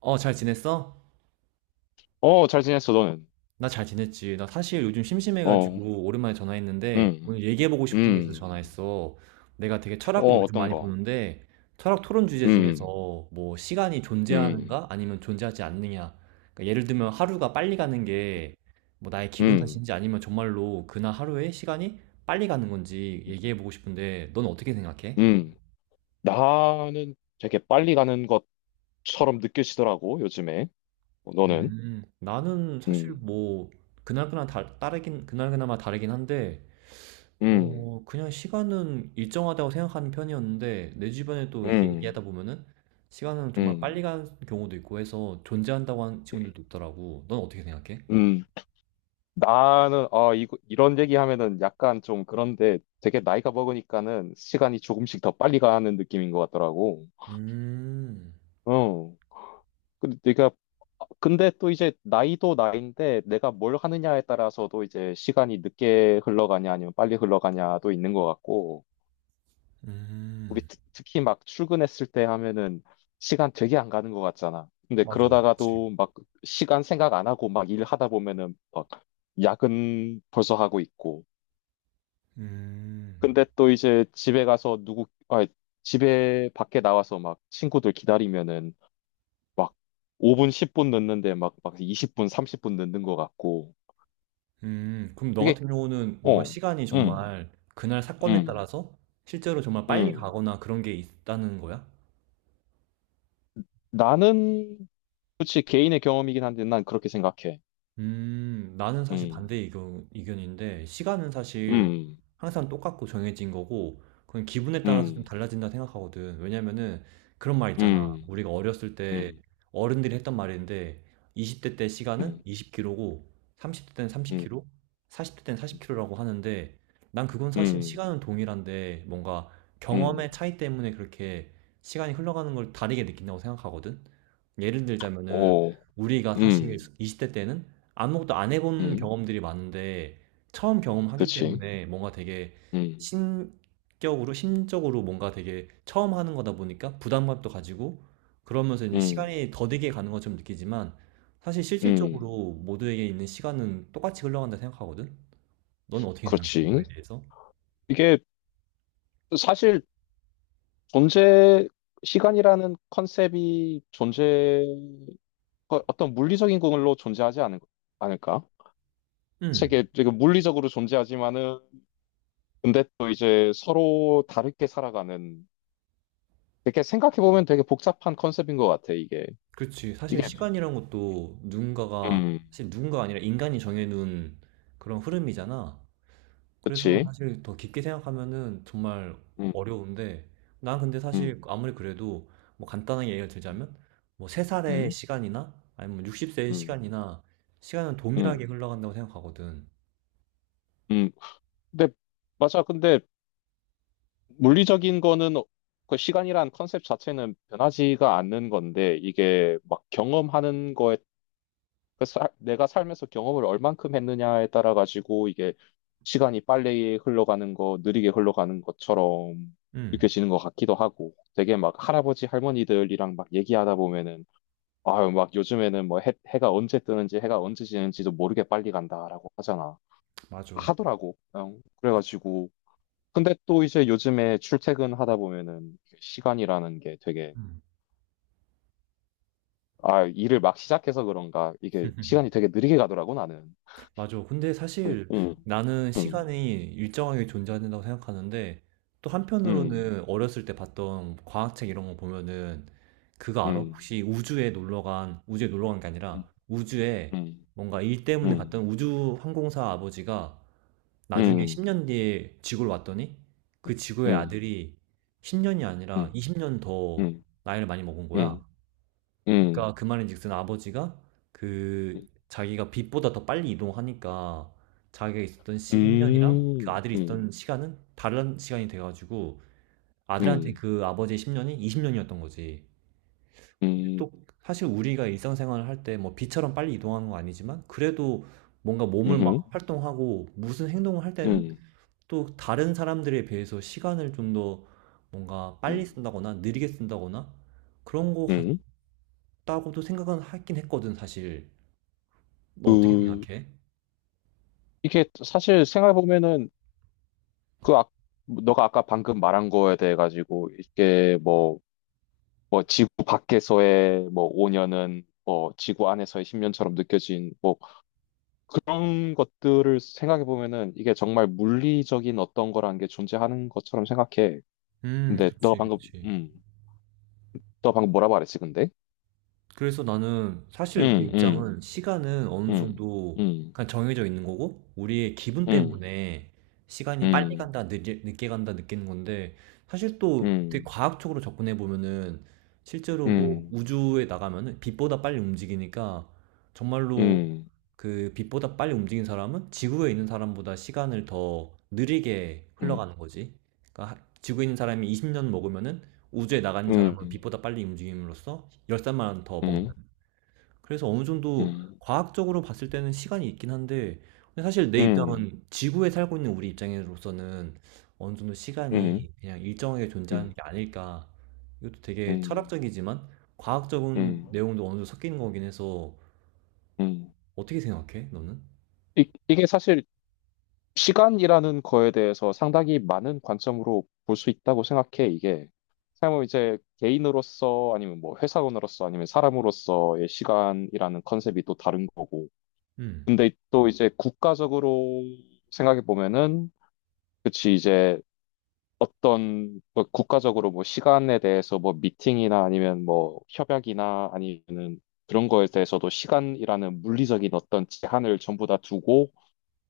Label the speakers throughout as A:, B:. A: 어, 잘 지냈어?
B: 잘 지냈어, 너는?
A: 나 잘 지냈지. 나 사실 요즘
B: 어,
A: 심심해가지고 오랜만에 전화했는데
B: 음,
A: 오늘 얘기해보고 싶은 게 있어서
B: 음,
A: 전화했어. 내가 되게 철학을
B: 어,
A: 요즘
B: 어떤
A: 많이
B: 거?
A: 보는데 철학 토론 주제 중에서
B: 음,
A: 뭐 시간이
B: 음,
A: 존재하는가 아니면 존재하지 않느냐. 그러니까 예를 들면 하루가 빨리 가는 게 뭐 나의 기분
B: 음,
A: 탓인지 아니면 정말로 그날 하루에 시간이 빨리 가는 건지 얘기해보고 싶은데 넌 어떻게 생각해?
B: 음. 나는 되게 빨리 가는 것처럼 느껴지더라고, 요즘에. 어, 너는?
A: 나는 사실
B: 음,
A: 뭐 그날그날마다 다르긴 한데
B: 음,
A: 그냥 시간은 일정하다고 생각하는 편이었는데 내 주변에도 이렇게
B: 음,
A: 얘기하다 보면은 시간은 정말
B: 음,
A: 빨리 가는 경우도 있고 해서 존재한다고 하는 친구들도 있더라고. 넌 어떻게 생각해?
B: 음. 이런 얘기 하면은 약간 좀 그런데 되게 나이가 먹으니까는 시간이 조금씩 더 빨리 가는 느낌인 것 같더라고.
A: 음,
B: 어, 근데 내가 근데 또 이제 나이도 나이인데 내가 뭘 하느냐에 따라서도 이제 시간이 늦게 흘러가냐 아니면 빨리 흘러가냐도 있는 것 같고 우리
A: 음,
B: 특, 히막 출근했을 때 하면은 시간 되게 안 가는 것 같잖아. 근데
A: 맞아, 그치.
B: 그러다가도 막 시간 생각 안 하고 막 일하다 보면은 막 야근 벌써 하고 있고
A: 음,
B: 근데 또 이제 집에 가서 누구 아 집에 밖에 나와서 막 친구들 기다리면은 막 5분, 10분 넣는데 막 20분, 30분 넣는 것 같고.
A: 그럼 너
B: 그게,
A: 같은 경우는 뭔가
B: 어,
A: 시간이
B: 음,
A: 정말 그날 사건에
B: 음,
A: 따라서 실제로 정말 빨리
B: 음.
A: 가거나 그런 게 있다는 거야?
B: 나는, 그치, 개인의 경험이긴 한데 난 그렇게 생각해.
A: 나는 사실
B: 음,
A: 반대 의견인데, 시간은 사실
B: 음,
A: 항상 똑같고 정해진 거고, 그건 기분에 따라서 좀
B: 음,
A: 달라진다 생각하거든. 왜냐면은 그런 말 있잖아.
B: 음,
A: 우리가 어렸을 때
B: 음,
A: 어른들이 했던 말인데, 20대 때 시간은
B: 음,
A: 20km고, 30대 때는
B: 음,
A: 30km, 40대 때는
B: 음,
A: 40km라고 하는데, 난 그건 사실
B: 음,
A: 시간은 동일한데, 뭔가
B: 음.
A: 경험의 차이 때문에 그렇게 시간이 흘러가는 걸 다르게 느낀다고 생각하거든. 예를 들자면은,
B: 오.
A: 우리가 사실
B: 음,
A: 20대 때는 아무것도 안 해본
B: 음,
A: 경험들이 많은데 처음 경험하기
B: 그치.
A: 때문에 뭔가 되게
B: 음,
A: 신격으로 심적으로 뭔가 되게 처음 하는 거다 보니까 부담감도 가지고 그러면서 이제
B: 음,
A: 시간이 더디게 가는 것처럼 느끼지만 사실
B: 음,
A: 실질적으로 모두에게 있는 시간은 똑같이 흘러간다 생각하거든. 넌 어떻게 생각해?
B: 그렇지.
A: 이거에 대해서?
B: 이게 사실 존재, 시간이라는 컨셉이 어떤 물리적인 걸로 존재하지 않은, 않을까?
A: 음,
B: 책에 지금 물리적으로 존재하지만은 근데 또 이제 서로 다르게 살아가는, 이렇게 생각해 보면 되게 복잡한 컨셉인 것 같아 이게.
A: 그렇지. 사실
B: 이게
A: 시간이란 것도 누군가가
B: 음
A: 사실 누군가가 아니라 인간이 정해놓은 그런 흐름이잖아. 그래서
B: 그렇지.
A: 사실 더 깊게 생각하면은 정말 어려운데, 난 근데 사실 아무리 그래도 뭐 간단하게 예를 들자면, 뭐 3살의
B: 음음음음음
A: 시간이나 아니면 60세의 시간이나 시간은 동일하게 흘러간다고 생각하거든.
B: 근데 근데 물리적인 거는, 그 시간이란 컨셉 자체는 변하지가 않는 건데 이게 막 경험하는 거에, 내가 살면서 경험을 얼만큼 했느냐에 따라 가지고 이게 시간이 빨리 흘러가는 거, 느리게 흘러가는 것처럼
A: 음,
B: 느껴지는 것 같기도 하고. 되게 막 할아버지 할머니들이랑 막 얘기하다 보면은 아유 막 해가 언제 뜨는지 해가 언제 지는지도 모르게 빨리 간다라고 하잖아,
A: 맞아.
B: 하더라고. 응, 그래가지고 근데 또 이제 요즘에 출퇴근하다 보면은 시간이라는 게 되게,
A: 음.
B: 아, 일을 막 시작해서 그런가 이게 시간이 되게 느리게 가더라고 나는.
A: 맞아. 근데
B: 응,
A: 사실
B: 응,
A: 나는
B: 응.
A: 시간이 일정하게 존재한다고 생각하는데 또
B: 음,
A: 한편으로는 어렸을 때 봤던 과학책 이런 거 보면은 그거 알아?
B: 음,
A: 혹시 우주에 놀러 간, 우주에 놀러 간 게
B: 음,
A: 아니라 우주에
B: 음,
A: 뭔가 일 때문에
B: 음,
A: 갔던 우주 항공사 아버지가 나중에
B: 음,
A: 10년 뒤에 지구로 왔더니 그
B: 음,
A: 지구의
B: 음,
A: 아들이 10년이 아니라 20년 더
B: 음,
A: 나이를 많이 먹은 거야.
B: 음, 음, 음,
A: 그러니까 그 말인즉슨 아버지가 그 자기가 빛보다 더 빨리 이동하니까 자기가 있었던
B: 음,
A: 십 10년이랑 그
B: 음,
A: 아들이
B: 음,
A: 있던 시간은 다른 시간이 돼가지고 아들한테 그 아버지의 10년이 20년이었던 거지. 근데
B: 음,
A: 또 사실 우리가 일상생활을 할 때 뭐 빛처럼 빨리 이동하는 건 아니지만 그래도 뭔가 몸을 막 활동하고 무슨 행동을 할 때는
B: 음,
A: 또 다른 사람들에 비해서 시간을 좀 더 뭔가 빨리
B: 음,
A: 쓴다거나 느리게 쓴다거나 그런 거
B: 음.
A: 같다고도 생각은 하긴 했거든, 사실. 너 어떻게
B: 그,
A: 생각해?
B: 이게 사실 생각해보면은, 그, 아, 너가 아까 방금 말한 거에 대해 가지고, 지구 밖에서의 5년은, 지구 안에서의 10년처럼 느껴진, 뭐 그런 것들을 생각해 보면은 이게 정말 물리적인 어떤 거라는 게 존재하는 것처럼 생각해. 근데 너
A: 그치,
B: 방금,
A: 그치.
B: 음, 너 방금 뭐라고 말했지, 근데?
A: 그래서 나는 사실 내
B: 음,
A: 입장은
B: 음,
A: 시간은 어느
B: 음,
A: 정도
B: 음,
A: 그냥 정해져 있는 거고 우리의 기분
B: 음,
A: 때문에 시간이 빨리
B: 음,
A: 간다, 늦게 간다 느끼는 건데 사실 또 되게
B: 음,
A: 과학적으로 접근해 보면은 실제로 뭐
B: 음,
A: 우주에 나가면은 빛보다 빨리 움직이니까 정말로
B: 음,
A: 그 빛보다 빨리 움직인 사람은 지구에 있는 사람보다 시간을 더 느리게
B: 음,
A: 흘러가는 거지. 그러니까 지구에 있는 사람이 20년 먹으면은 우주에 나가는 사람은
B: 음,
A: 빛보다 빨리 움직임으로써 열산만 더 먹는.
B: 음,
A: 그래서 어느 정도
B: 음,
A: 과학적으로 봤을 때는 시간이 있긴 한데 근데 사실 내
B: 음, 음,
A: 입장은 지구에 살고 있는 우리 입장으로서는 어느 정도 시간이 그냥 일정하게 존재하는 게 아닐까. 이것도
B: 음,
A: 되게
B: 음,
A: 철학적이지만 과학적인
B: 음,
A: 내용도 어느 정도 섞이는 거긴 해서
B: 음.
A: 어떻게 생각해? 너는?
B: 이게 사실 시간이라는 거에 대해서 상당히 많은 관점으로 볼 수 있다고 생각해, 이게. 사람은 이제 개인으로서 아니면 뭐 회사원으로서 아니면 사람으로서의 시간이라는 컨셉이 또 다른 거고.
A: 음,
B: 근데 또 이제 국가적으로 생각해 보면은, 그치, 이제 어떤 뭐 국가적으로 뭐 시간에 대해서 뭐 미팅이나 아니면 뭐 협약이나 아니면은 그런 거에 대해서도 시간이라는 물리적인 어떤 제한을 전부 다 두고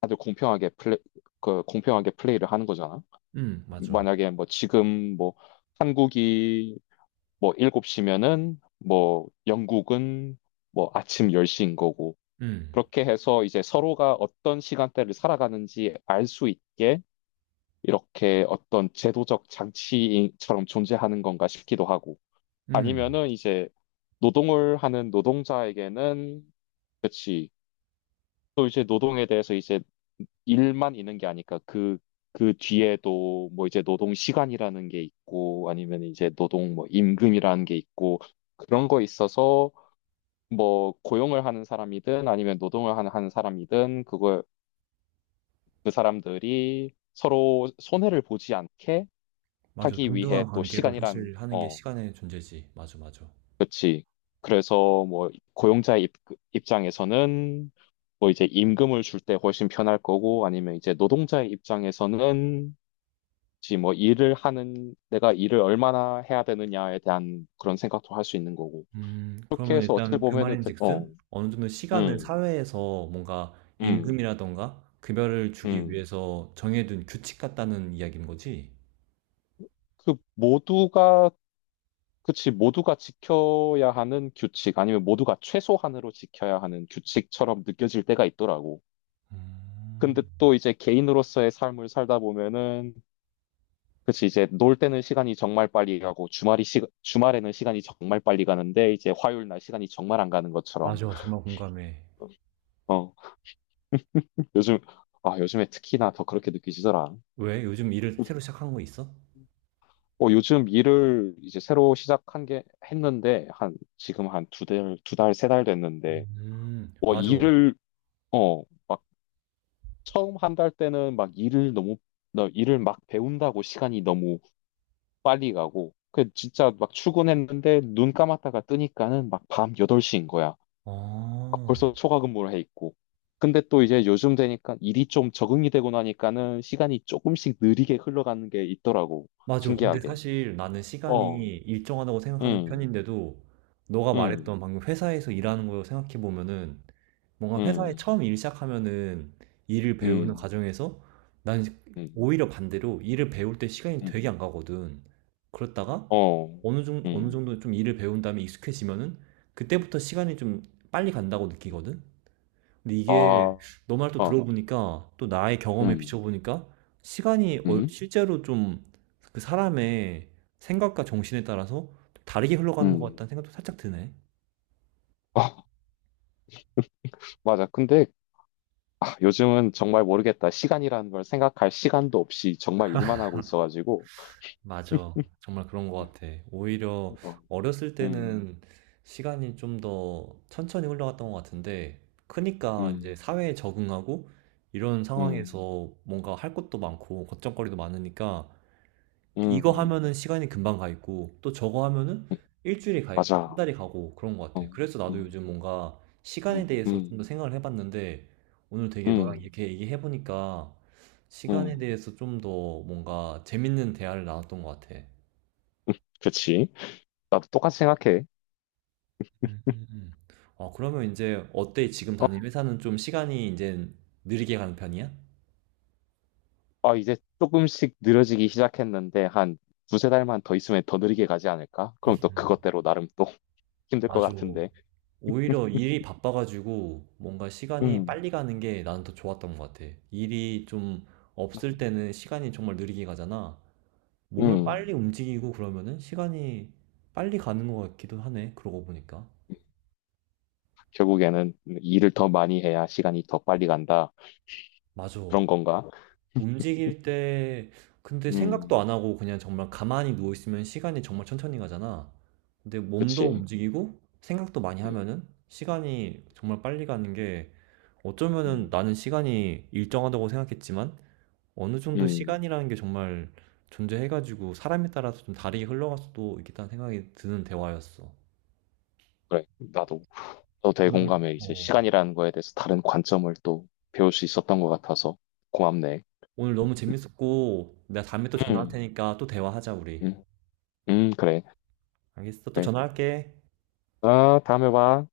B: 다들 그 공평하게 플레이를 하는 거잖아.
A: 맞아.
B: 만약에 뭐 지금 뭐 한국이 뭐 7시면은 뭐 영국은 뭐 아침 10시인 거고.
A: 음,
B: 그렇게 해서 이제 서로가 어떤 시간대를 살아가는지 알 수 있게 이렇게 어떤 제도적 장치처럼 존재하는 건가 싶기도 하고.
A: 음,
B: 아니면은 이제 노동을 하는 노동자에게는, 그치, 또 이제 노동에 대해서 이제 일만 있는 게 아니까 그 뒤에도 뭐 이제 노동 시간이라는 게 있고 아니면 이제 노동 뭐 임금이라는 게 있고 그런 거 있어서 뭐 고용을 하는 사람이든 아니면 하는 사람이든 그걸 그 사람들이 서로 손해를 보지 않게
A: 맞아.
B: 하기 위해
A: 동등한
B: 또
A: 관계로
B: 시간이란,
A: 사실 하는 게 시간의 존재지. 맞아, 맞아.
B: 그렇지, 그래서 뭐 입장에서는 뭐 이제 임금을 줄 때 훨씬 편할 거고 아니면 이제 노동자의 입장에서는 혹시 뭐 일을 하는 내가 일을 얼마나 해야 되느냐에 대한 그런 생각도 할 수 있는 거고. 그렇게
A: 그러면
B: 해서 어찌
A: 일단 그
B: 보면은 되- 어,
A: 말인즉슨 어느 정도 시간을
B: 음,
A: 사회에서 뭔가
B: 음,
A: 임금이라던가 급여를 주기
B: 음.
A: 위해서 정해둔 규칙 같다는 이야기인 거지?
B: 그 모두가 그치, 모두가 지켜야 하는 규칙 아니면 모두가 최소한으로 지켜야 하는 규칙처럼 느껴질 때가 있더라고. 근데 또 이제 개인으로서의 삶을 살다 보면은, 그치, 이제 놀 때는 시간이 정말 빨리 가고, 주말에는 시간이 정말 빨리 가는데, 이제 화요일 날 시간이 정말 안 가는 것처럼.
A: 맞아, 정말 공감해.
B: 어, 요즘, 아, 요즘에 특히나 더 그렇게 느끼시더라.
A: 왜? 요즘 일을 새로 시작한 거 있어?
B: 어, 요즘 일을 이제 새로 시작한 게, 했는데, 지금 한 세 달 됐는데, 어,
A: 맞아.
B: 일을, 막 처음 한 달 때는 막 일을 너무, 너 일을 막 배운다고 시간이 너무 빨리 가고, 그 진짜 막 출근했는데, 눈 감았다가 뜨니까는 막 밤 8시인 거야.
A: 어,
B: 벌써 초과 근무를 해 있고. 근데 또 이제 요즘 되니까 일이 좀 적응이 되고 나니까는 시간이 조금씩 느리게 흘러가는 게 있더라고.
A: 맞아. 근데
B: 신기하게.
A: 사실 나는 시간이
B: 어,
A: 일정하다고 생각하는
B: 음,
A: 편인데도 너가
B: 음,
A: 말했던 방금 회사에서 일하는 거 생각해 보면은 뭔가 회사에
B: 음,
A: 처음 일 시작하면은 일을 배우는
B: 음,
A: 과정에서 난
B: 음,
A: 오히려 반대로 일을 배울 때 시간이
B: 음,
A: 되게 안 가거든. 그렇다가
B: 어,
A: 어느 정, 어느
B: 음,
A: 정도 좀 일을 배운 다음에 익숙해지면은 그때부터 시간이 좀 빨리 간다고 느끼거든. 근데
B: 아,
A: 이게
B: 어,
A: 너 말 또 들어보니까 또 나의 경험에
B: 음,
A: 비춰보니까 시간이
B: 음,
A: 실제로 좀 그 사람의 생각과 정신에 따라서 좀 다르게 흘러가는 것
B: 음.
A: 같다는 생각도 살짝 드네.
B: 아, 맞아. 요즘은 정말 모르겠다. 시간이라는 걸 생각할 시간도 없이 정말 일만 하고 있어가지고.
A: 맞아. 정말 그런
B: 어,
A: 것 같아. 오히려
B: 어,
A: 어렸을
B: 음,
A: 때는 시간이 좀 더 천천히 흘러갔던 것 같은데, 크니까 이제
B: 음,
A: 사회에 적응하고 이런
B: 음,
A: 상황에서 뭔가 할 것도 많고 걱정거리도 많으니까 이거
B: 음,
A: 하면은 시간이 금방 가 있고 또 저거 하면은
B: 음,
A: 일주일이 가 있고 한
B: 맞아.
A: 달이 가고 그런 것 같아.
B: 어,
A: 그래서 나도
B: 음,
A: 요즘 뭔가 시간에
B: 음,
A: 대해서 좀
B: 음,
A: 더 생각을 해봤는데 오늘 되게 너랑
B: 음,
A: 이렇게 얘기해보니까 시간에
B: 음.
A: 대해서 좀 더 뭔가 재밌는 대화를 나눴던 것 같아.
B: 그치. 나도 똑같이 생각해.
A: 음. 어, 그러면 이제 어때? 지금
B: 어,
A: 다니는 회사는 좀 시간이 이제 느리게 가는 편이야?
B: 아, 이제 조금씩 느려지기 시작했는데, 한 두세 달만 더 있으면 더 느리게 가지 않을까? 그럼 또
A: 음.
B: 그것대로 나름 또 힘들 것
A: 맞아.
B: 같은데.
A: 오히려 일이 바빠 가지고 뭔가 시간이
B: 음,
A: 빨리 가는 게 나는 더 좋았던 것 같아. 일이 좀 없을
B: 음,
A: 때는 시간이 정말 느리게 가잖아. 몸을
B: 음.
A: 빨리 움직이고 그러면은 시간이 빨리 가는 것 같기도 하네. 그러고 보니까.
B: 결국에는 일을 더 많이 해야 시간이 더 빨리 간다.
A: 맞아.
B: 그런 건가?
A: 움직일 때 근데 생각도
B: 음,
A: 안 하고 그냥 정말 가만히 누워 있으면 시간이 정말 천천히 가잖아. 근데 몸도
B: 그치.
A: 움직이고 생각도 많이
B: 음,
A: 하면은 시간이 정말 빨리 가는 게 어쩌면은
B: 음,
A: 나는 시간이 일정하다고 생각했지만 어느 정도
B: 음.
A: 시간이라는 게 정말 존재해가지고 사람에 따라서 좀 다르게 흘러갈 수도 있겠다는 생각이 드는 대화였어.
B: 그래, 나도. 또
A: 오늘,
B: 대공감에 이제
A: 어,
B: 시간이라는 거에 대해서 다른 관점을 또 배울 수 있었던 것 같아서 고맙네.
A: 오늘 너무 재밌었고 내가 다음에 또 전화할
B: 음.
A: 테니까 또 대화하자 우리.
B: 음, 그래,
A: 알겠어? 또
B: 그래.
A: 전화할게.
B: 아, 다음에 봐.